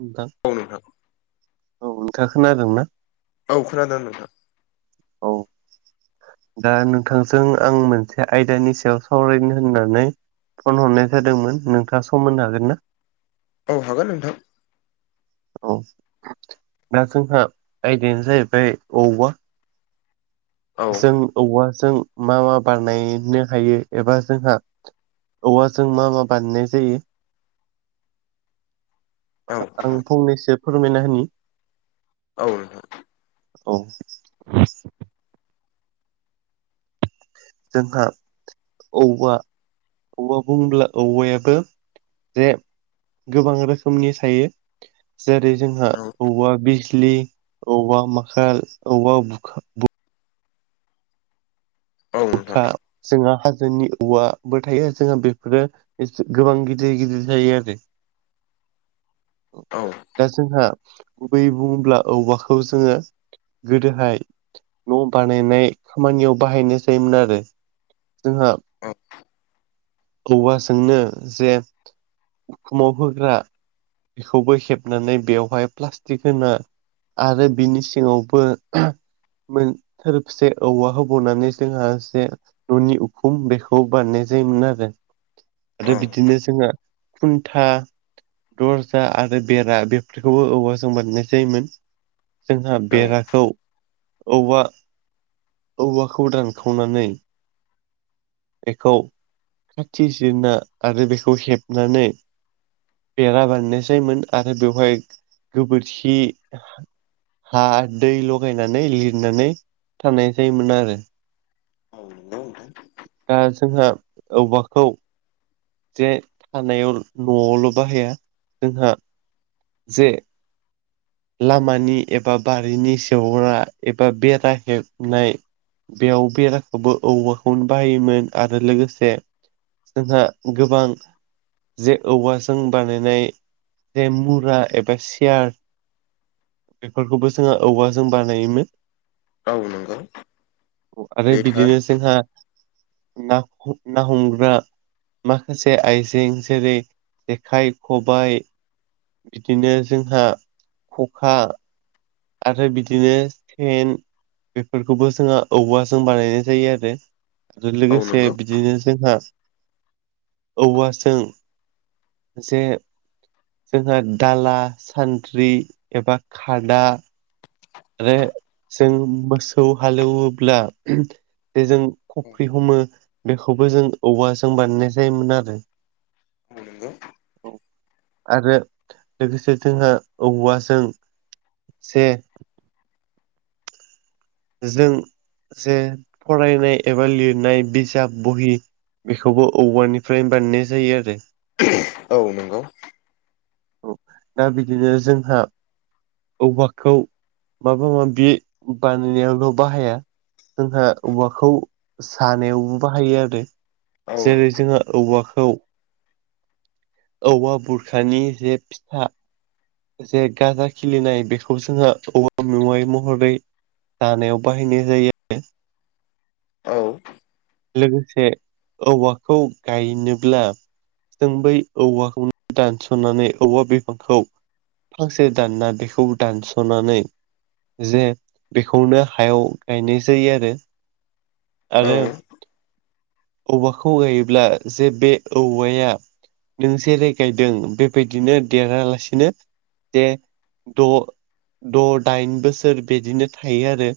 नोंथां औ नोंथां औ नोंथाङा खोनादों ना? औ खोनादों नोंथां। औ दा नोंथांजों आं मोनसे आयदानि सायाव सावरायनो होननानै फन हरनाय जादोंमोन नोंथाङा सम मोननो हागोन ना? औ हागोन नोंथां। औ दा जोंहा आयदायानो जाहैबाय औवा औ जों औवाजों मा मा बानायनो हायो एबा जोंहा औवाजों मा मा बानायनाय जायो औ आं नोंथां फंनैसो फोरमायना होनि। औ नोंथां। औ जोंहा औवा औवा बुङोब्ला औवायाबो जे गोबां रोखोमनि थायो। जेरै जोंहा औ औवा बिस बिज्लि, औवा माखौल, औवा बुरखा औ नोंथां जोंहा हाजोनि औवा बो थायो जोंहा बेफोरो गोबां गिदिर गिदिर जायो आरो। औ दा जोंहा गुबैयै बुङोब्ला औवाखौ जोङो गोदोहाय न' बानायनाय खामानियाव बाहायनाय जायोमोन आरो। जोंहा औ औवाजोंनो जे उखुमाव होग्रा बेखौबो हेबनानै बेवहाय प्लास्टिक होना आरो बिनि सिंआवबो मोन थोरबसे औवा होबावनानै जोंहा जे न'नि उखुम बेखौ बानायनाय जायोमोन आरो। औ आरो बिदिनो जोंहा खुन्था दरजा आरो बेरा बेफोरखौबो औवाजों बानायनाय जायोमोन। जोंहा बेराखौ औवा औवाखौ दानखावनानै बेखौ खाथि जिरना आरो बेखौ हेबनानै बेरा बानायनाय जायोमोन आरो बेवहाय गोबोरखि हा दै लगायनानै लिरनानै थानाय जायोमोन आरो औ औ द दा जोंहा औवाखौ जे थानायाव न'आवल' बाहाया जोंहा जे लामानि एबा बारिनि सौहग्रा एबा बेरा हेबनाय बेयाव बेराखौबो औवाखौनो बाहायोमोन आरो लोगोसे जोंहा गोबां जे औवाजों बानायनाय जे मुरा एबा सियार बेफोरखौबो जोंहा औवाजों बानायोमोन औ नंगौ आरो बे थार बिदिनो जोंहा न ना हमग्रा माखासे आइजें जेरै जेखाइ खबायाइ बिदिनो जोंहा खखा आरो बिदिनो सेन बेफोरखौबो जोंहा औबवाजों बानायनाय जायो आरो आरो औ लोगोसे नंगौ बिदिनो जोंहा औवाजों ज जोंहा दाला सान्द्रि एबा खादा आरो जों मोसौ हालेवोब्ला जे जों औ खफ्रि हमो बेखौबो जों औवाजों बानायनाय जायोमोन आरो बुं न द आरो लोगोसे जोंहा औवाजों से जों जे फरायनाय एबा लिरनाय बिजाब बहि बेखौबो औवानिफ्रायनो बाननाय जायो आरो औ नंगौ औ दा बिदिनो जोंहा औवाखौ माबा माबि बानायनायावल' बाहाया जोंहा औवाखौ सानायावबो बाहायो आरो औ जेरै जोंहा औवाखौ औवा बुरखानि जे फिसा जे गाजा खिलिनाय बेखौ जोंहा औवा मेवै महरै जानायाव बाहायनाय जायो। औ लोगोसे औवाखौ गायनोब्ला जों बै औवाखौनो दानस'नानै औवा बिफांखौ फांसे दानना बेखौ दानस'नानै जे बेखौनो हायाव गायनाय जायो आरो। आरो औवाखौ गायोब्ला जे बे औवाया नों ज रायगायदों बेबायदिनो देरालासिनो बे द' द' दाइन बोसोर बिदिनो थायो आरो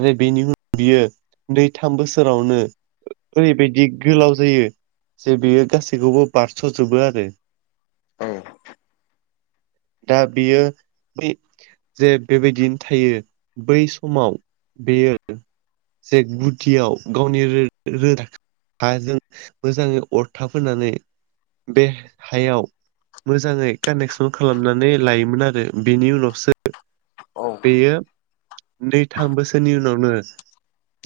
आरो बेनि उनाव बियो नै थाम बोसोरावनो ओरैबायदि गोलाव जायो जे बेयो गासैखौबो बारस'जोबो आरो। औ दा बेयो बै जे बेबायदियनो थायो बै समाव बेयो जेक गुटियाव गावनि रो हाजों मोजाङै अरथाब होनानै बे हायाव मोजाङै कानेक्सन खालामनानै लायोमोन आरो। बिनि उनावसो बेयो नै थाम बोसोरनि उनावनो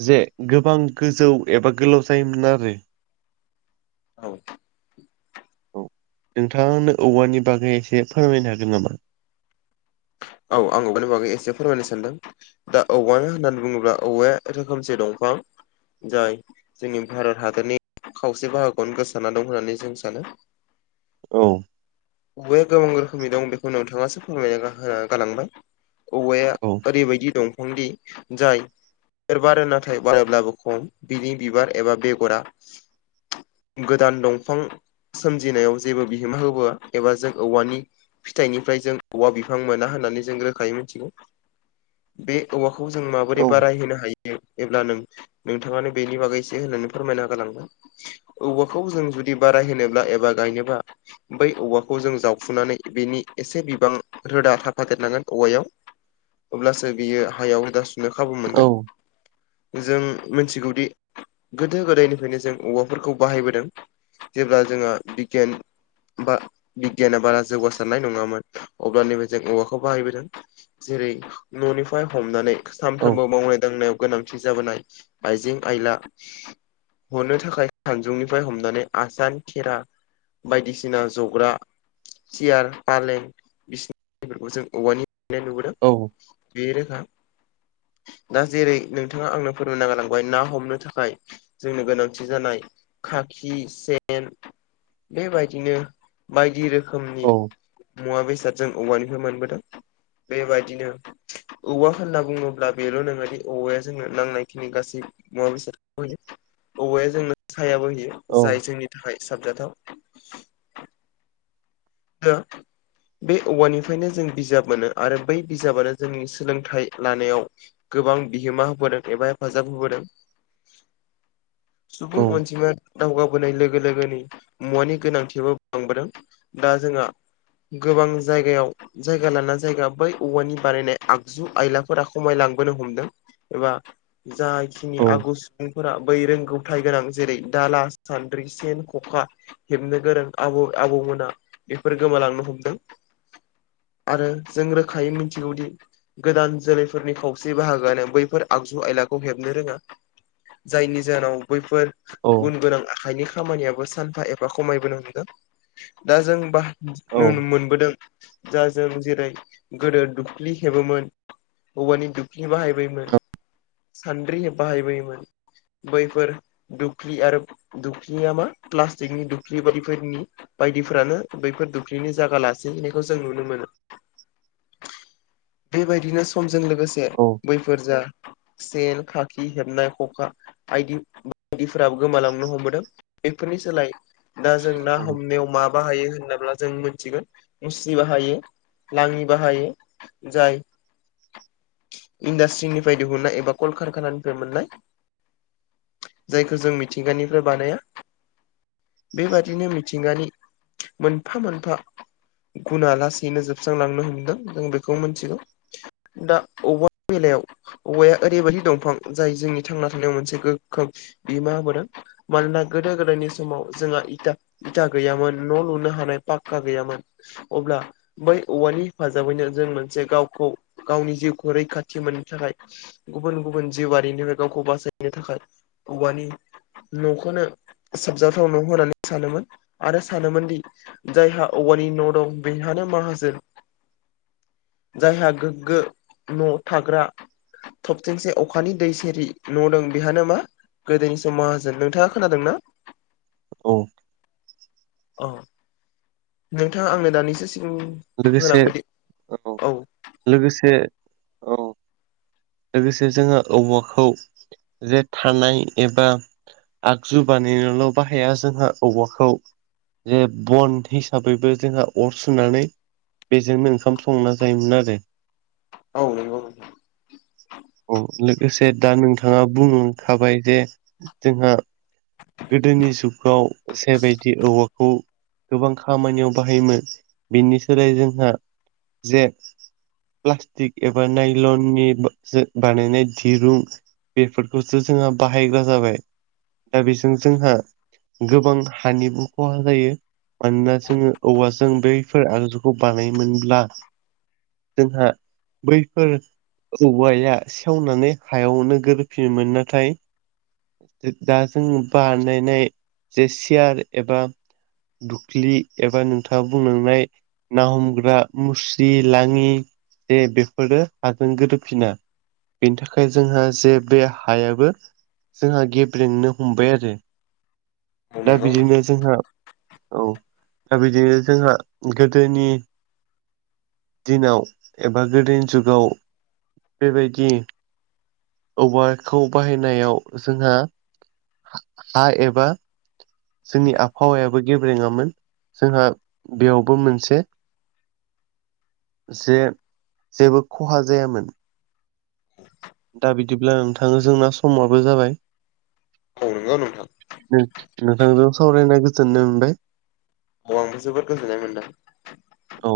जे गोबां गोजौ एबा गोलाव जायोमोन आरो औ औ नोंथांङा आंनो औवानि बागै एसे फोरमायनो हागोन नामा? औ आं औवानि बागै एसे फोरमायनो सानदों दा औवाया होननानै बुङोब्ला औवाया रोखोमसे दंफां जाय जोंनि भारत हादोरनि खावसे बाहागोआवनो गोसाना दं होननानै जों सानो औ औवाया गोबां रोखोमनि दं बेखौ नोंथाङासो फोरमायना गाहोआ गालांबाय औवाया औ ओरैबायदि दंफांदि जाय बिबार बारो नाथाय बारोब्लाबो खम बिनि बिबार एबा बेगरा गोदान दंफां सोमजिनायाव जेबो बिहोमा होबोआ एबा जों औवानि फिथाइनिफाय जों औवा बिफां मोना होन नानै जों रोखायै मिथिगौ बे औवाखौ जों माबोरै औ बाराय होनोनो हायो एब्ला नों नोंथाङानो बेनि बागै एसे होननानै फोरमायना गालांबाय औबवाखौ जों जुदि बाराय होनोब्ला एबा गायनोबा बै औवाखौ जों जावफुनानै बिनि एसे बिबां रोदा था फादेरनांगोन औवायाव अब्लासो बियो हायाव रोदा सुनो खाबु औ मोनगोन जों मोनथिगौदि गोदो गोदायनिफ्रायनो जों औवाफोरखौ बाहायबोदों जेब्ला जोंहा बिगियान बा बिगियाना बारा जौगासारनाय नङामोन अब्लानिफाय जों औवाख खौ बाहायबोदों जेरै न'निफाय हमनानै औ सानफ्रामबो मावनाय दांनायाव गोनांथि जाबोनाय आइजें आयला हनो थाखाय खानजुंनिफ्राय हमनानै आसान खेरा बायदिसिना जग्रा सियार पालें बिसिनिफोरखौ जों औवानि हेबनाय नुबोदों औ बे रोखा दा जेरै नोंथाङा आंनो फोरमायना गारलांबाय ना हमनो थाखाय जोंनो गोनांथि जानाय खाखि सेन बेबायदिनो बायदि रोखोमनि औ मुवा बेसाद जों औवानिफ्राय मोनबोदों बेबायदिनो औवा होनना बुङोब्ला बेल' नोङादि औवाया जोंनो नांनायखिनि गासै मुवा बेसादखौ होयो औवाया जोंनो सायाबो होयो औ जाय जोंनि थाखाय साबजाथाव [unintelligible] बे औवानिफायनो जों बिजाब मोनो आरो बै बिजाबानो जोंनि सोलोंथाइ लानायाव गोबां बिहोमा होबोदों एबा हेफाजाब होबोदों औ सुबुं अनजिमाया दावगाबोनाय लोगो लोगोनि मुवानि गोनांथियाबो बांबोदों दा जोंङा गोबां जायगायाव जायगा लाना जायगा बै औवानि बानायनाय आगजु आयलाफोरा खमायलांबोनो हमदों एबा जाखिनि औ आगुस फोरा बै रोंगौथाय गोनां जेरै दाला सान्द्रि सेन ख'खा हेबनो गोरों आबै आबौमोना बेफोर गोमालांनो हमदों आरो जों रोखायै मिनथिगौदि गोदान जोलैफोरनि खावसे बाहागोआानो बैफोर आगजु आयलाखौ हेबनो रोङा जायनि जाहोनाव बैफोर औ गुन गोनां आखाइनि खामानियाबो सानफा एफा खमायबोनो हमदों दा जों बाहायनो मोनबोदों जा जों जेरै गोदो दुख्लि हेबोमोन औवानि दुख्लि बाहायबोयोमोन सान्द्रि बाहायबोयोमोन बैफोर दुख्लि आरो दुख्लिया मा प्लास्टिकनि दुख्लि बायदिफोरनि बायद गदिफोरानो बैफोर दुखलिनि जागा लासेहैनायखौ जों नुनो मोनो। बेबायदिनो समजों लोगोसे औ बैफोर जा सेन खाखि हबनाय खखा आइदि बायदिफोराबो गोमालांनो हमबोदों बेफोरनि सोलाय दा जों ना हमनायाव मा बाहायो होनाब्ला जों मिथिगोन मुस्रि बाहायो लाङि बाहायो। जाय इन्डास्ट्रिनिफ्राय दिहुननाय एबा कलकारखानानिफ्राय मोननाय जायखौ जों मिथिंगानिफ्राय बानाया बेबादिनो मिथिंगानि मोनफा मोनफा गुना लासैनो जोबस्रांलांनो हमदों जों बेखौ मोनथिगौ दा अ बेलायाव औवाया ओरैबायदि दंफां जाय जोंनि थांना थानायाव मोनसे गोख्रों बिहोमा होबोदों मानोना गोदो गोदायनि समाव जोंहा इा इथा गैयामोन न' लुनो हानाय पक्का गैयामोन अब्ला बै औवानि हेफाजाबैनो जों मोनसे गावखौ गावनि जिउखौ रैखाथि मोननो थाखाय गुबुन गुबुन जिउआरिनिफ्राय गावखौ बासायनो थाखाय औवानि न'खौनो साबजाथाव न' होननानै सानोमोन आरो सानोमोनदि जायहा औवानि न' दं बेहानो माखाजोन जायहा गोग्गो न' थाग्रा थबथिंसे अखानि दै सेर न' दं बेहानो मा गोदोनि समाव हाजोन नोंथाङा खोनादों ना? औ औ नोंथाङा आंनो दानिसो सिम लोगोसे होलांबोदि औ लोगोसे औ लोगोसे जोङो औवाखौ जे थानाय एबा आगजु बानायनोल' बाहाया जोंहा औबवाखौ जे बन हिसाबैबो जोंहा अर सुनानै बेजोंनो ओंखाम संना जायोमोन आरो औ औ औ लोगोसे दा नोंथाङा बुंनो थाबाय जे जोंहा [inaudible] गोदोनि जुगाव जेबायदि औवाखौ गोबां खामानियाव बाहायोमोन बेनि सोलाय जोंहा जे प्लास्टिक एबा नाइलननि बानायनाय दिरुं बेफोरखौसो जोंहा बाहायग्रा जाबाय दा बेजों जोंहा गोबां हानिबो खहा जायो। मानोना जोङो औवाजों बैफोर आगजुखौ बानायोमोनब्ला जोंहा बैफोर औवाया सेवनानै हायावनो ग्रोफिनोमोन नाथाय दा जों बानायनाय जे सियार एबा दुख्लि एबा नोंथाङा बुंलांनाय ना हमग्रा मुस्रि लाङि जे बेफोरो हाजों गोरोबफिना बेनि थाखाय जोंहा जे बे हायाबो जोंहा गेब्रेंनो हमबाय आरो द औ दा नंगौ बिदिनो जोंहा औ दा बिदिनो जोंहा गोदोनि दिनाव एबा गोदोनि जुगाव बेबायदि औवाखौ बाहायनायाव जोंहा हा एबा जोंनि आबहावायाबो गेब्रेङामोन जोंहा बेयावबो मोनसे जे जेबो खहा जायामोन। दा बिदिब्ला नोंथाङो जोंना समआबो जाबाय। औ नोंगौ नोंथां। नों-नोंथांजों सावरायना गोजोननाय मोनबाय। अ आंबो जोबोद गोजोननाय मोनदों। औ।